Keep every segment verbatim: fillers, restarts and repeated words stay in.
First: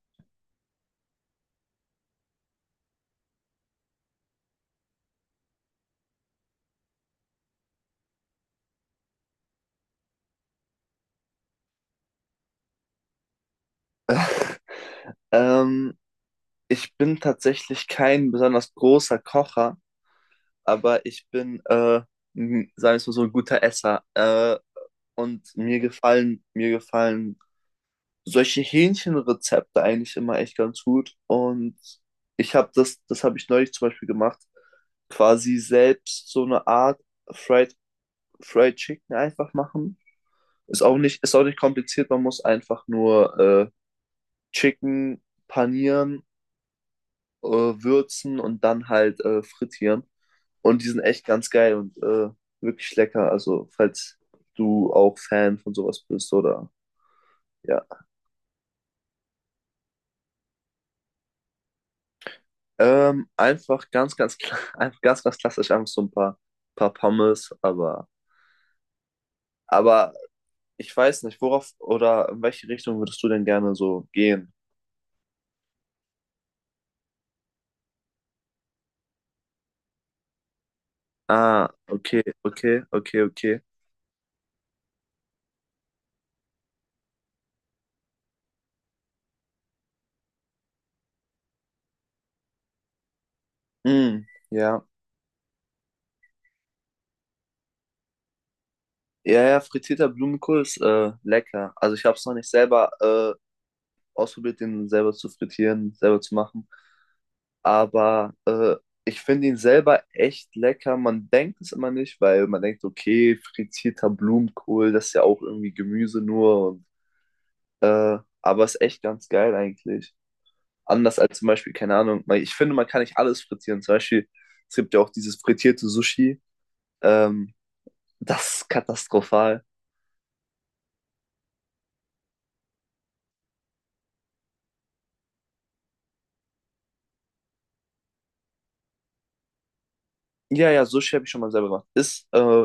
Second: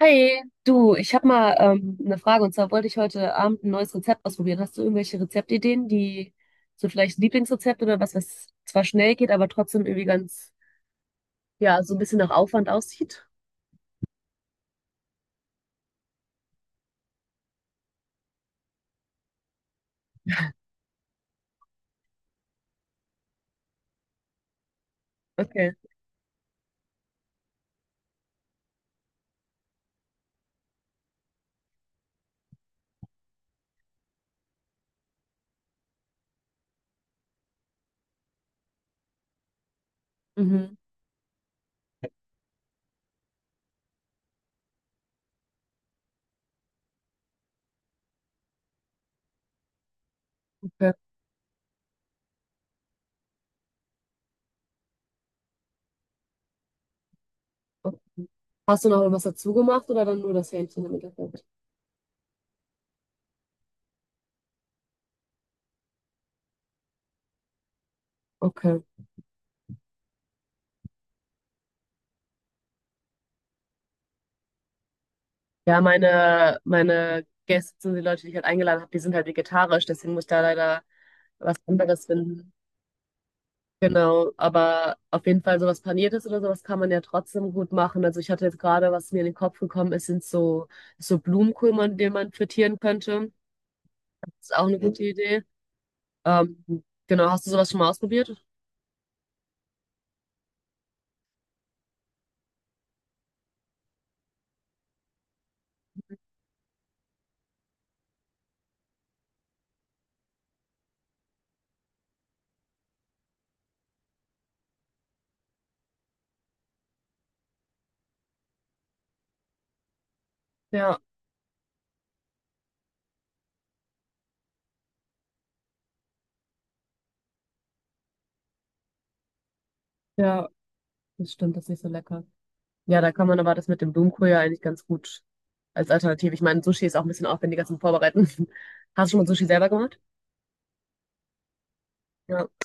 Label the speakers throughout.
Speaker 1: Hi, du, ich habe mal ähm, eine Frage und zwar wollte ich heute Abend ein neues Rezept ausprobieren. Hast du irgendwelche Rezeptideen, die so vielleicht Lieblingsrezept oder was, was zwar schnell geht, aber trotzdem irgendwie ganz, ja, so ein bisschen nach Aufwand aussieht?
Speaker 2: Ähm, ich bin tatsächlich kein besonders großer Kocher, aber ich bin, äh, m- sagen wir es mal so, ein guter Esser. Äh, und
Speaker 1: Okay.
Speaker 2: mir gefallen, mir gefallen solche Hähnchenrezepte eigentlich immer echt ganz gut. Und ich habe das, das habe ich neulich zum Beispiel gemacht, quasi selbst so eine Art Fried, Fried Chicken einfach machen.
Speaker 1: Mhm.
Speaker 2: Ist auch nicht, ist auch nicht kompliziert, man muss einfach nur äh, Chicken panieren, äh, würzen und dann halt äh, frittieren. Und die
Speaker 1: Okay.
Speaker 2: sind echt ganz geil und äh, wirklich lecker. Also, falls du auch Fan von sowas bist oder ja.
Speaker 1: Okay. Hast du noch irgendwas dazu gemacht oder dann nur das Hähnchen im Endeffekt?
Speaker 2: Ähm, einfach ganz, ganz, kla- einfach ganz, ganz klassisch, einfach so ein paar, paar Pommes, aber,
Speaker 1: Okay.
Speaker 2: aber ich weiß nicht, worauf oder in welche Richtung würdest du denn gerne so gehen?
Speaker 1: Ja, meine, meine Gäste, die Leute, die ich halt eingeladen habe, die sind halt vegetarisch, deswegen muss ich da leider was
Speaker 2: Ah,
Speaker 1: anderes
Speaker 2: okay,
Speaker 1: finden.
Speaker 2: okay, okay, okay.
Speaker 1: Genau, aber auf jeden Fall sowas Paniertes oder sowas kann man ja trotzdem gut machen. Also ich hatte jetzt gerade, was mir in den Kopf gekommen ist, sind so, so Blumenkohl, man, den man frittieren könnte.
Speaker 2: Mm,
Speaker 1: Ist auch eine
Speaker 2: ja.
Speaker 1: gute, mhm, Idee. Ähm, genau, hast du sowas schon mal ausprobiert?
Speaker 2: Ja, ja, frittierter Blumenkohl ist äh, lecker. Also ich habe es noch nicht selber äh, ausprobiert, den selber zu frittieren, selber zu machen. Aber äh, ich finde ihn selber echt lecker. Man denkt es immer nicht, weil man denkt, okay, frittierter Blumenkohl, das ist ja auch irgendwie Gemüse nur. Und, äh, aber ist echt ganz geil eigentlich.
Speaker 1: Ja,
Speaker 2: Anders als zum Beispiel, keine Ahnung, weil ich finde, man kann nicht alles frittieren. Zum Beispiel, es gibt ja auch dieses frittierte Sushi. Ähm, Das ist katastrophal.
Speaker 1: ja, das stimmt, das ist nicht so lecker. Ja, da kann man aber das mit dem Blumenkohl ja eigentlich ganz gut als Alternative. Ich meine, Sushi ist auch ein bisschen aufwendiger zum Vorbereiten. Hast du schon mal Sushi selber gemacht?
Speaker 2: Ja, ja, Sushi habe ich schon mal selber gemacht. Ist
Speaker 1: Ja,
Speaker 2: äh,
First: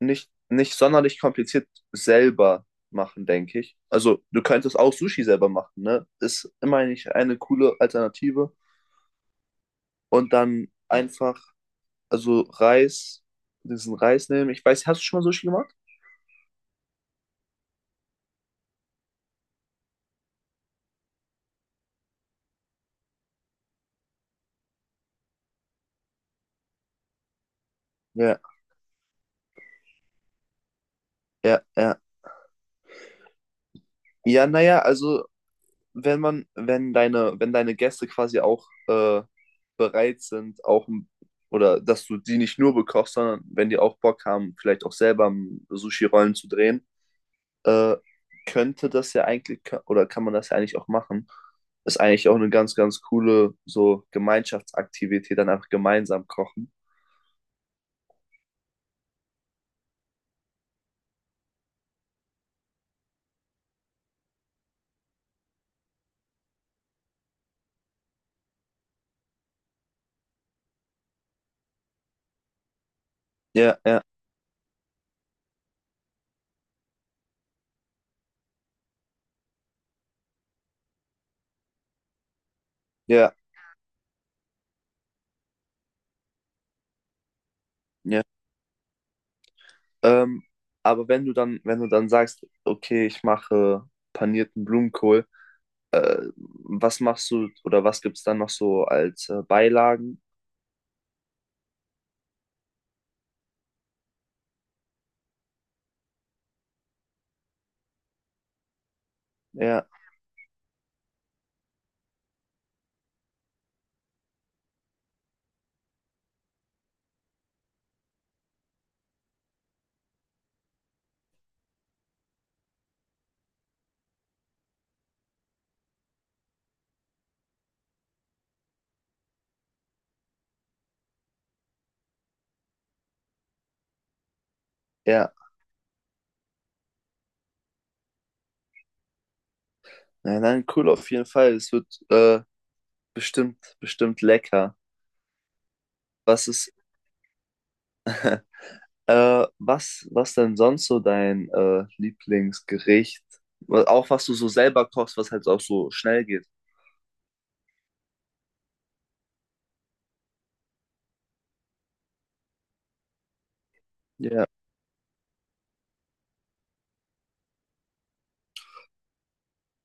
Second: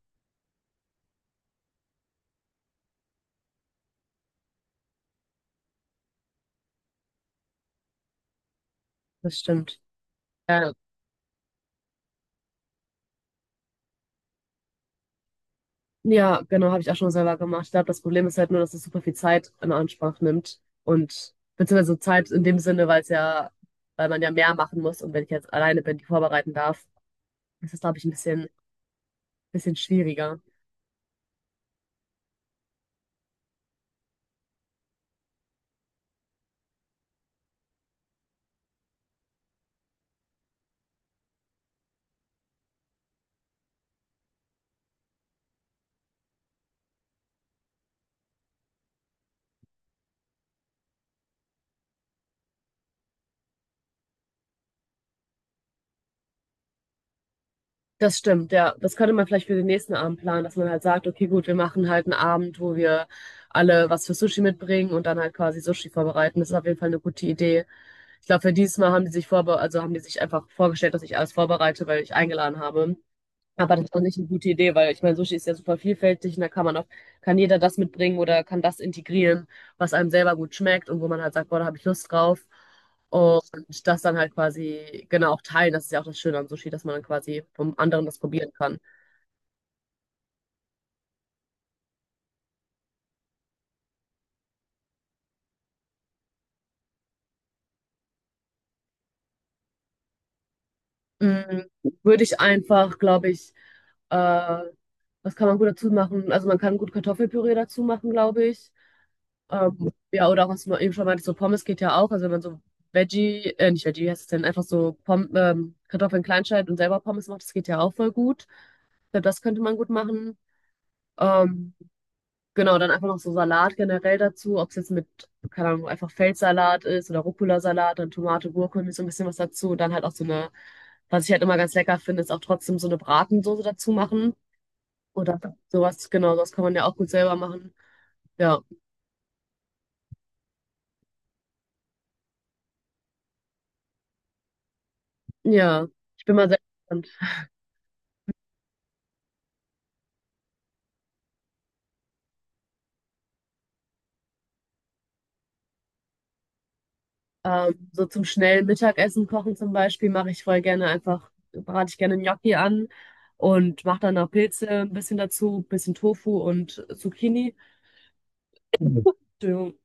Speaker 2: nicht, nicht sonderlich kompliziert selber machen, denke ich. Also, du könntest auch Sushi selber machen, ne? Ist immerhin nicht eine coole Alternative.
Speaker 1: das stimmt.
Speaker 2: Und dann
Speaker 1: Ja,
Speaker 2: einfach, also Reis, diesen Reis nehmen. Ich weiß, hast du schon mal Sushi gemacht?
Speaker 1: ja, genau, habe ich auch schon selber gemacht. Ich glaube, das Problem ist halt nur, dass es super viel Zeit in Anspruch nimmt und beziehungsweise Zeit in dem Sinne, weil es ja, weil man ja mehr machen muss und wenn ich jetzt alleine bin, die vorbereiten darf, ist das, glaube ich, ein
Speaker 2: Ja,
Speaker 1: bisschen, bisschen schwieriger.
Speaker 2: ja, ja. Ja, naja, also, wenn man, wenn deine, wenn deine Gäste quasi auch äh, bereit sind, auch ein- oder dass du die nicht nur bekochst, sondern wenn die auch Bock haben, vielleicht auch selber m, Sushi-Rollen zu drehen, äh, könnte das ja eigentlich, ka- oder kann man das ja eigentlich auch machen. Ist eigentlich auch eine ganz, ganz coole so Gemeinschaftsaktivität, dann einfach gemeinsam kochen.
Speaker 1: Das stimmt, ja. Das könnte man vielleicht für den nächsten Abend planen, dass man halt sagt, okay, gut, wir machen halt einen Abend, wo wir alle was für Sushi mitbringen und dann halt quasi Sushi vorbereiten. Das ist auf jeden Fall eine gute Idee. Ich glaube, für dieses Mal haben die sich vorbe, also haben die sich einfach vorgestellt, dass ich alles vorbereite, weil ich eingeladen habe. Aber
Speaker 2: Ja,
Speaker 1: das ist doch
Speaker 2: ja,
Speaker 1: nicht eine gute Idee, weil ich meine, Sushi ist ja super vielfältig und da kann man auch, kann jeder das mitbringen oder kann das integrieren, was einem selber gut schmeckt und wo man halt sagt, boah, da habe ich Lust drauf.
Speaker 2: ja,
Speaker 1: Und das dann halt quasi, genau, auch teilen. Das ist ja auch das Schöne am Sushi, dass man dann quasi vom anderen das
Speaker 2: ja.
Speaker 1: probieren kann.
Speaker 2: Ähm, aber wenn du dann, wenn du dann sagst, okay, ich mache panierten Blumenkohl, äh, was machst du oder was gibt's dann noch so als äh, Beilagen?
Speaker 1: Mm, würde ich einfach, glaube ich, äh, was kann man gut dazu machen? Also man kann gut Kartoffelpüree dazu machen, glaube ich.
Speaker 2: Ja,
Speaker 1: Ähm, ja, oder auch, was man eben schon meinte, so Pommes geht ja auch. Also wenn man so Veggie, äh, nicht Veggie, wie heißt es denn, einfach so Pom ähm, Kartoffeln klein schneidet und selber Pommes macht, das geht ja auch voll gut. Ich glaube, das könnte man gut machen. Ähm, genau, dann einfach noch so Salat generell dazu, ob es jetzt mit, keine Ahnung, einfach Feldsalat ist oder Rucola-Salat, dann Tomate, Gurke, irgendwie so ein bisschen was dazu. Und dann halt auch so eine, was ich halt immer ganz lecker finde, ist auch trotzdem so eine Bratensoße dazu machen.
Speaker 2: ja.
Speaker 1: Oder sowas, genau, sowas kann man ja auch gut selber machen. Ja,
Speaker 2: Nein, nein, cool auf jeden Fall. Es wird äh, bestimmt, bestimmt lecker.
Speaker 1: ja. Ich bin mal
Speaker 2: Was
Speaker 1: sehr.
Speaker 2: ist Äh, was, was denn sonst so dein äh, Lieblingsgericht? Wa- Auch was du so selber kochst, was halt auch so schnell geht.
Speaker 1: Ähm, so zum schnellen Mittagessen kochen zum Beispiel mache ich voll gerne einfach, brate ich gerne Gnocchi an und mache dann noch
Speaker 2: Ja,
Speaker 1: Pilze ein bisschen dazu, bisschen Tofu und Zucchini. Entschuldigung.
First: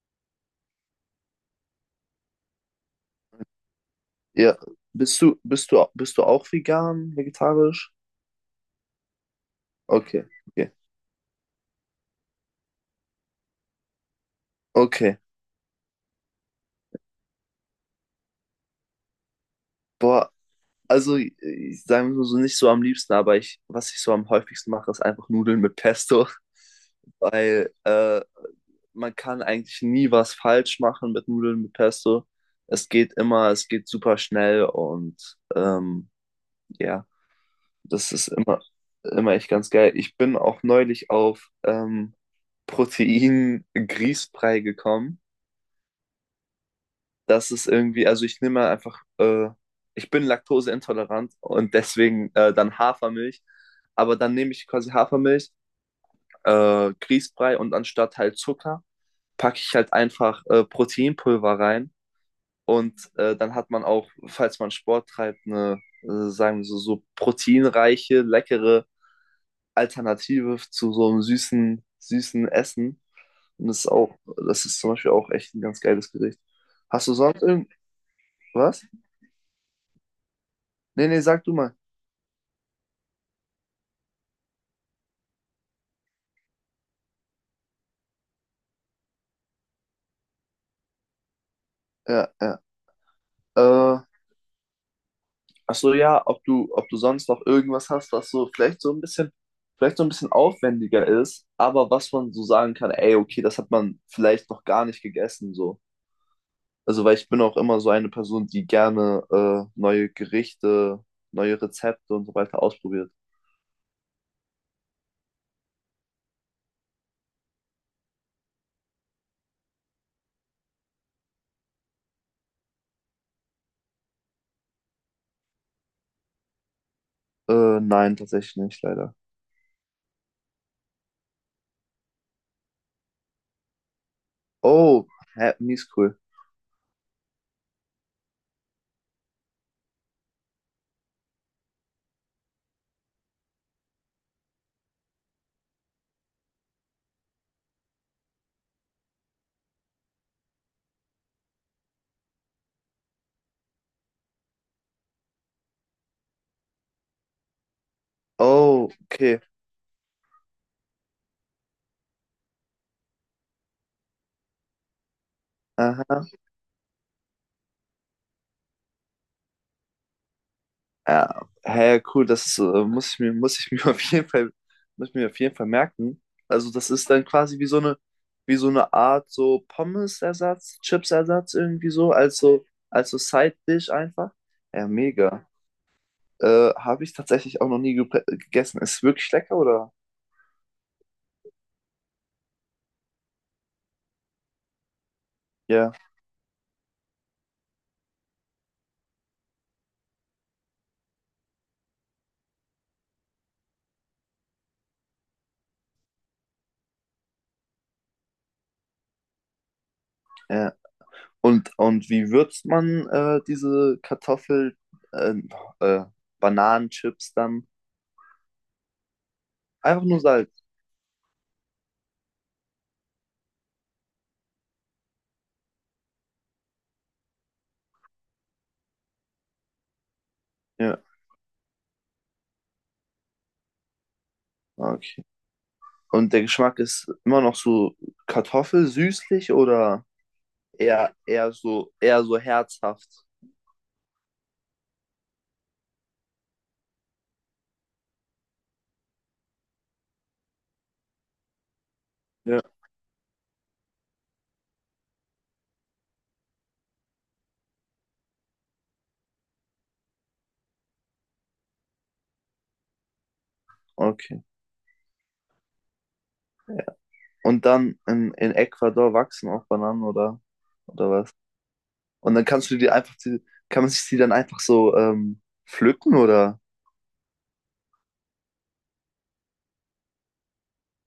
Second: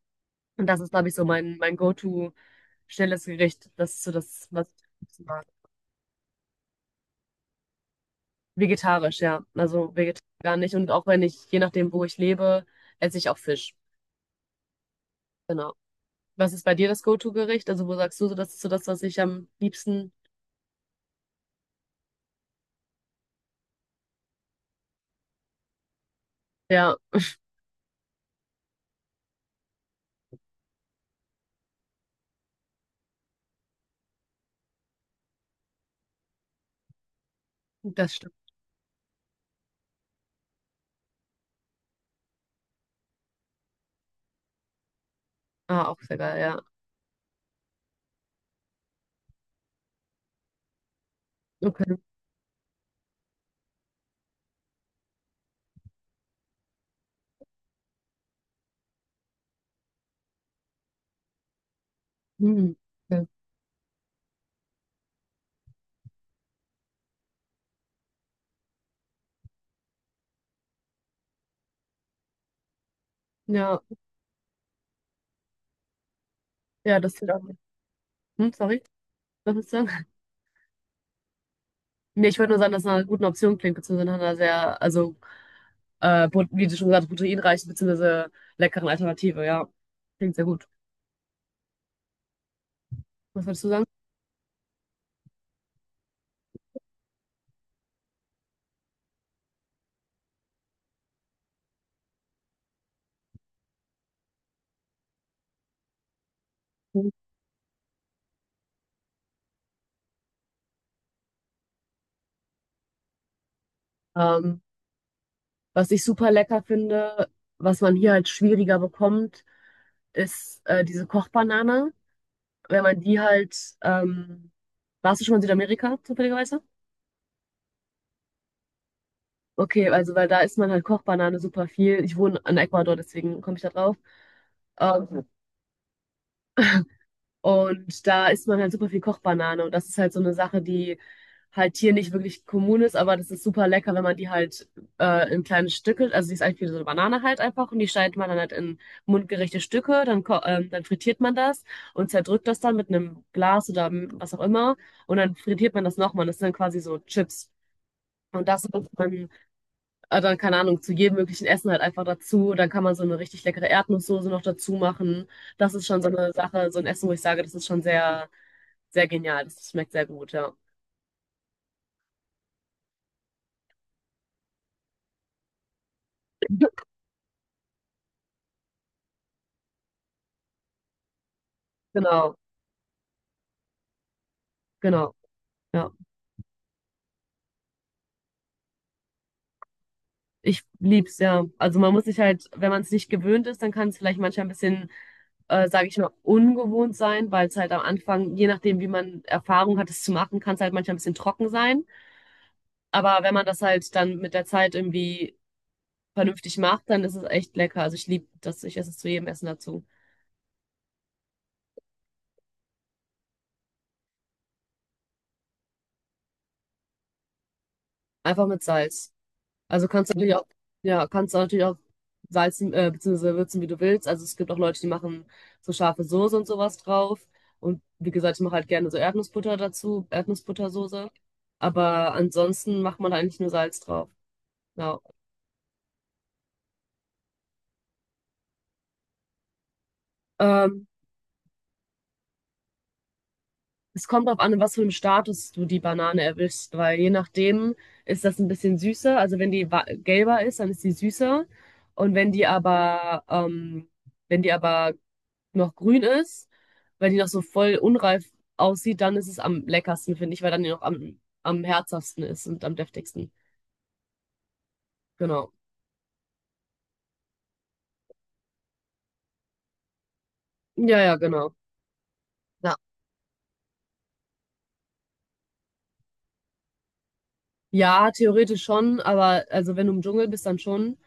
Speaker 1: Und das ist, glaube ich, so mein, mein Go-to schnelles Gericht. Das ist so das,
Speaker 2: ja.
Speaker 1: was ich am
Speaker 2: Bist
Speaker 1: liebsten
Speaker 2: du,
Speaker 1: mag.
Speaker 2: bist du, bist du auch vegan, vegetarisch?
Speaker 1: Vegetarisch, ja. Also vegetarisch
Speaker 2: Okay,
Speaker 1: gar
Speaker 2: okay,
Speaker 1: nicht. Und auch wenn ich, je nachdem, wo ich lebe, esse ich auch Fisch.
Speaker 2: okay.
Speaker 1: Genau. Was ist bei dir das Go-to-Gericht? Also wo sagst du so, das ist so das, was ich am liebsten,
Speaker 2: Boah, also ich, ich sage mal so nicht so am liebsten, aber ich, was ich so am häufigsten mache, ist einfach Nudeln mit Pesto,
Speaker 1: ja,
Speaker 2: weil äh, man kann eigentlich nie was falsch machen mit Nudeln mit Pesto. Es geht immer, es geht super schnell und ähm, ja. Das
Speaker 1: das
Speaker 2: ist
Speaker 1: stimmt.
Speaker 2: immer, immer echt ganz geil. Ich bin auch neulich auf ähm, Protein-Grießbrei gekommen.
Speaker 1: Ah, auch sehr geil, ja.
Speaker 2: Das ist irgendwie, also ich nehme einfach, äh, ich bin laktoseintolerant und
Speaker 1: Okay.
Speaker 2: deswegen äh, dann Hafermilch. Aber dann nehme ich quasi Hafermilch, äh, Grießbrei und anstatt halt Zucker packe ich halt einfach äh, Proteinpulver rein.
Speaker 1: Hm.
Speaker 2: Und
Speaker 1: Okay.
Speaker 2: äh, dann hat man auch, falls man Sport treibt, eine, äh, sagen wir so, so proteinreiche, leckere Alternative zu so einem süßen, süßen Essen. Und das
Speaker 1: Ja,
Speaker 2: ist auch, das ist zum Beispiel auch echt ein ganz geiles Gericht.
Speaker 1: ja,
Speaker 2: Hast du
Speaker 1: das klingt auch.
Speaker 2: sonst
Speaker 1: Hm,
Speaker 2: irgendwas?
Speaker 1: sorry, was willst du sagen?
Speaker 2: Nee, nee, sag du mal.
Speaker 1: Nee, ich wollte nur sagen, dass es nach einer guten Option klingt, beziehungsweise nach einer sehr, also, äh, pro- wie du schon gesagt hast, proteinreichen, beziehungsweise leckeren Alternative, ja. Klingt sehr gut.
Speaker 2: Ja, ja.
Speaker 1: Was würdest du sagen?
Speaker 2: Äh, Ach so, ja, ob du, ob du sonst noch irgendwas hast, was so vielleicht so ein bisschen, vielleicht so ein bisschen aufwendiger ist, aber was man so sagen kann, ey, okay, das hat man vielleicht noch gar nicht gegessen, so. Also,
Speaker 1: Mhm.
Speaker 2: weil ich bin auch immer so eine Person, die gerne äh, neue Gerichte, neue Rezepte und so weiter ausprobiert.
Speaker 1: Ähm, Was ich super lecker finde, was man hier halt schwieriger bekommt, ist äh, diese Kochbanane. Wenn man die halt, ähm, warst du schon mal in Südamerika, zufälligerweise?
Speaker 2: Äh, nein, tatsächlich nicht, leider.
Speaker 1: Okay, also weil da isst man halt Kochbanane super viel. Ich wohne in Ecuador, deswegen komme ich da drauf.
Speaker 2: Oh,
Speaker 1: Ähm,
Speaker 2: hä, mies cool.
Speaker 1: Und da isst man halt super viel Kochbanane. Und das ist halt so eine Sache, die halt hier nicht wirklich kommun ist, aber das ist super lecker, wenn man die halt äh, in kleine Stücke, also die ist eigentlich wie so eine Banane halt einfach, und die schneidet man dann halt in mundgerechte Stücke, dann, ko- ähm, dann frittiert man das und zerdrückt das dann mit einem Glas oder m- was auch immer. Und dann frittiert man das nochmal. Das sind dann quasi so Chips. Und das macht
Speaker 2: Oh,
Speaker 1: man
Speaker 2: okay.
Speaker 1: äh, dann, keine Ahnung, zu jedem möglichen Essen halt einfach dazu. Dann kann man so eine richtig leckere Erdnusssoße noch dazu machen. Das ist schon so
Speaker 2: Aha.
Speaker 1: eine Sache, so ein Essen, wo ich sage, das ist schon sehr. Sehr genial, das schmeckt sehr gut, ja.
Speaker 2: Ja, hä, cool. Das äh, muss ich mir, Muss ich mir auf jeden Fall, muss ich mir auf jeden Fall merken. Also das ist dann quasi wie so eine, wie so eine Art so Pommes-Ersatz, Chips-Ersatz irgendwie so,
Speaker 1: Genau,
Speaker 2: als so, als so Side-Dish einfach. Ja,
Speaker 1: genau,
Speaker 2: mega.
Speaker 1: ja.
Speaker 2: Äh, habe ich tatsächlich auch noch nie gepre- gegessen. Ist wirklich lecker, oder?
Speaker 1: Ich lieb's, ja. Also man muss sich halt, wenn man es nicht gewöhnt ist, dann kann es vielleicht manchmal ein bisschen, äh, sage
Speaker 2: Ja,
Speaker 1: ich mal, ungewohnt sein, weil es halt am Anfang, je nachdem, wie man Erfahrung hat, es zu machen, kann es halt manchmal ein bisschen trocken sein. Aber wenn man das halt dann mit der Zeit irgendwie vernünftig macht, dann ist es echt lecker. Also ich liebe das, ich esse es zu jedem Essen dazu.
Speaker 2: ja. Und, und wie würzt man äh, diese Kartoffel, äh, äh, Bananenchips dann?
Speaker 1: Einfach mit Salz. Also
Speaker 2: Einfach
Speaker 1: kannst du
Speaker 2: nur
Speaker 1: natürlich auch,
Speaker 2: Salz.
Speaker 1: ja, kannst du natürlich auch salzen, äh, beziehungsweise würzen, wie du willst. Also es gibt auch Leute, die machen so scharfe Soße und sowas drauf. Und wie gesagt, ich mache halt gerne so Erdnussbutter dazu,
Speaker 2: Ja,
Speaker 1: Erdnussbuttersoße. Aber ansonsten macht man eigentlich nur Salz drauf.
Speaker 2: ah,
Speaker 1: Ja.
Speaker 2: okay. Und der Geschmack ist immer noch so Kartoffel, süßlich oder
Speaker 1: Ähm,
Speaker 2: eher, eher so, eher so herzhaft?
Speaker 1: Es kommt darauf an, in was für einem Status du die Banane erwischst, weil je nachdem ist das ein bisschen süßer. Also wenn die wa- gelber ist, dann ist die süßer. Und wenn die
Speaker 2: Ja.
Speaker 1: aber, ähm, wenn die aber noch grün ist, weil die noch so voll unreif aussieht, dann ist es am leckersten, finde ich, weil dann die noch am, am herzhaftesten ist und am deftigsten.
Speaker 2: Okay.
Speaker 1: Genau.
Speaker 2: Und dann in, in Ecuador wachsen auch Bananen oder,
Speaker 1: Ja,
Speaker 2: oder
Speaker 1: ja,
Speaker 2: was?
Speaker 1: genau.
Speaker 2: Und dann kannst
Speaker 1: Ja.
Speaker 2: du die einfach, die, kann man sich die dann einfach so ähm, pflücken oder?
Speaker 1: Ja, theoretisch schon, aber also wenn du im Dschungel bist, dann schon.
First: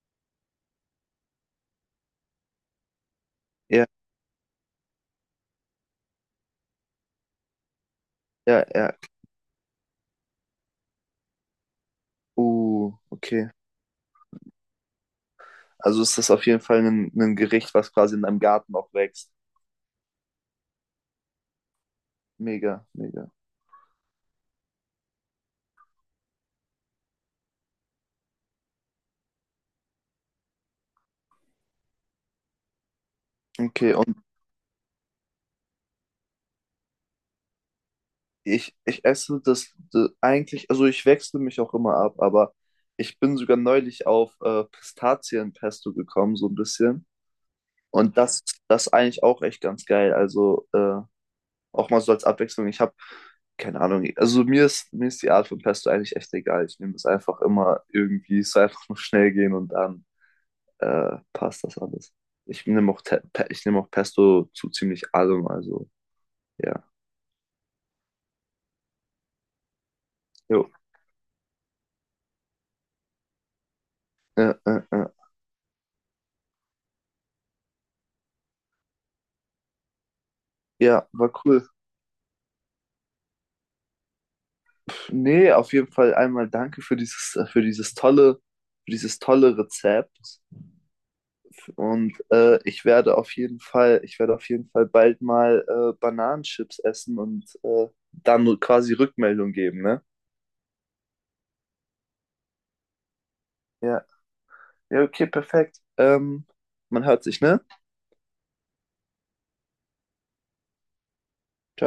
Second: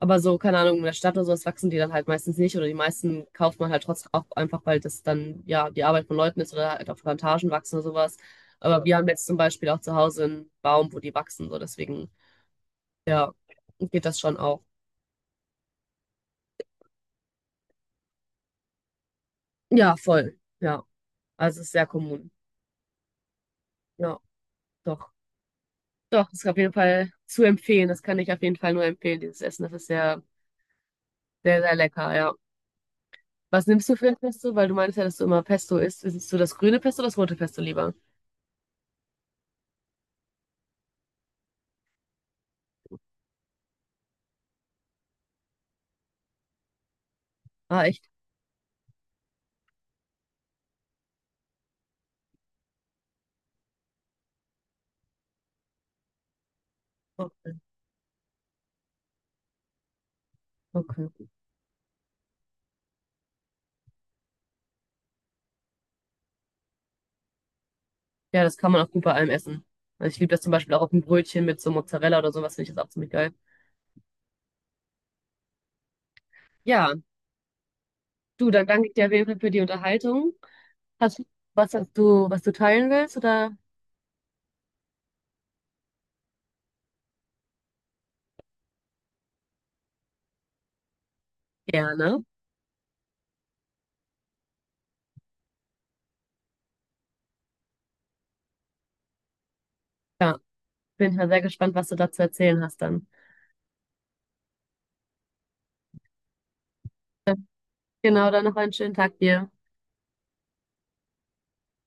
Speaker 1: Aber so, keine Ahnung, in der Stadt oder sowas wachsen die dann halt meistens nicht oder die meisten kauft man halt
Speaker 2: Ja,
Speaker 1: trotzdem auch einfach, weil das dann ja die Arbeit von Leuten ist oder halt auf Plantagen wachsen oder sowas.
Speaker 2: ja,
Speaker 1: Aber
Speaker 2: ja.
Speaker 1: wir haben jetzt zum Beispiel auch zu Hause einen Baum, wo die wachsen, so deswegen,
Speaker 2: Uh,
Speaker 1: ja,
Speaker 2: okay.
Speaker 1: geht das schon auch.
Speaker 2: Also ist das auf jeden Fall ein, ein Gericht, was quasi in deinem Garten auch wächst.
Speaker 1: Ja, voll. Ja. Also es ist sehr kommun.
Speaker 2: Mega, mega.
Speaker 1: Ja, doch. Doch, das ist auf jeden Fall zu empfehlen. Das kann ich auf jeden Fall nur empfehlen, dieses Essen. Das ist sehr, sehr, sehr lecker, ja. Was nimmst
Speaker 2: Okay,
Speaker 1: du für
Speaker 2: und
Speaker 1: ein Pesto? Weil du meinst ja, dass du immer Pesto isst. Isst du das grüne Pesto oder das rote Pesto lieber?
Speaker 2: Ich, ich esse das, d- eigentlich, also ich wechsle mich auch immer ab, aber ich bin sogar neulich auf äh, Pistazienpesto gekommen, so ein bisschen.
Speaker 1: Ah, echt?
Speaker 2: Und das, das ist eigentlich auch echt ganz geil. Also äh, auch mal so als Abwechslung. Ich habe keine Ahnung, also mir ist, mir ist die Art von Pesto eigentlich echt egal. Ich nehme es einfach
Speaker 1: Okay.
Speaker 2: immer irgendwie, es soll einfach nur schnell gehen und dann äh,
Speaker 1: Okay.
Speaker 2: passt das alles. Ich nehme auch, Te- Pe- ich nehme auch Pesto zu ziemlich allem, also ja.
Speaker 1: Ja, das kann man auch gut bei allem essen. Also ich liebe das zum
Speaker 2: Jo.
Speaker 1: Beispiel auch auf ein Brötchen mit so Mozzarella oder sowas, finde ich das auch ziemlich geil.
Speaker 2: Äh, äh, äh.
Speaker 1: Ja, du, dann danke ich dir auf jeden Fall für die Unterhaltung.
Speaker 2: Ja,
Speaker 1: Hast du
Speaker 2: war cool.
Speaker 1: was, was du, was du teilen willst oder?
Speaker 2: Nee, auf jeden Fall einmal danke für dieses, für dieses tolle, für dieses tolle Rezept. Und
Speaker 1: Gerne.
Speaker 2: äh, ich werde auf jeden Fall, ich werde auf jeden Fall bald mal äh, Bananenchips essen und äh, dann quasi Rückmeldung geben, ne?
Speaker 1: Ja, bin ich mal sehr gespannt, was du da zu erzählen hast dann.
Speaker 2: Ja. Ja, okay, perfekt. Ähm, man hört sich, ne?
Speaker 1: Genau, dann noch einen schönen Tag dir.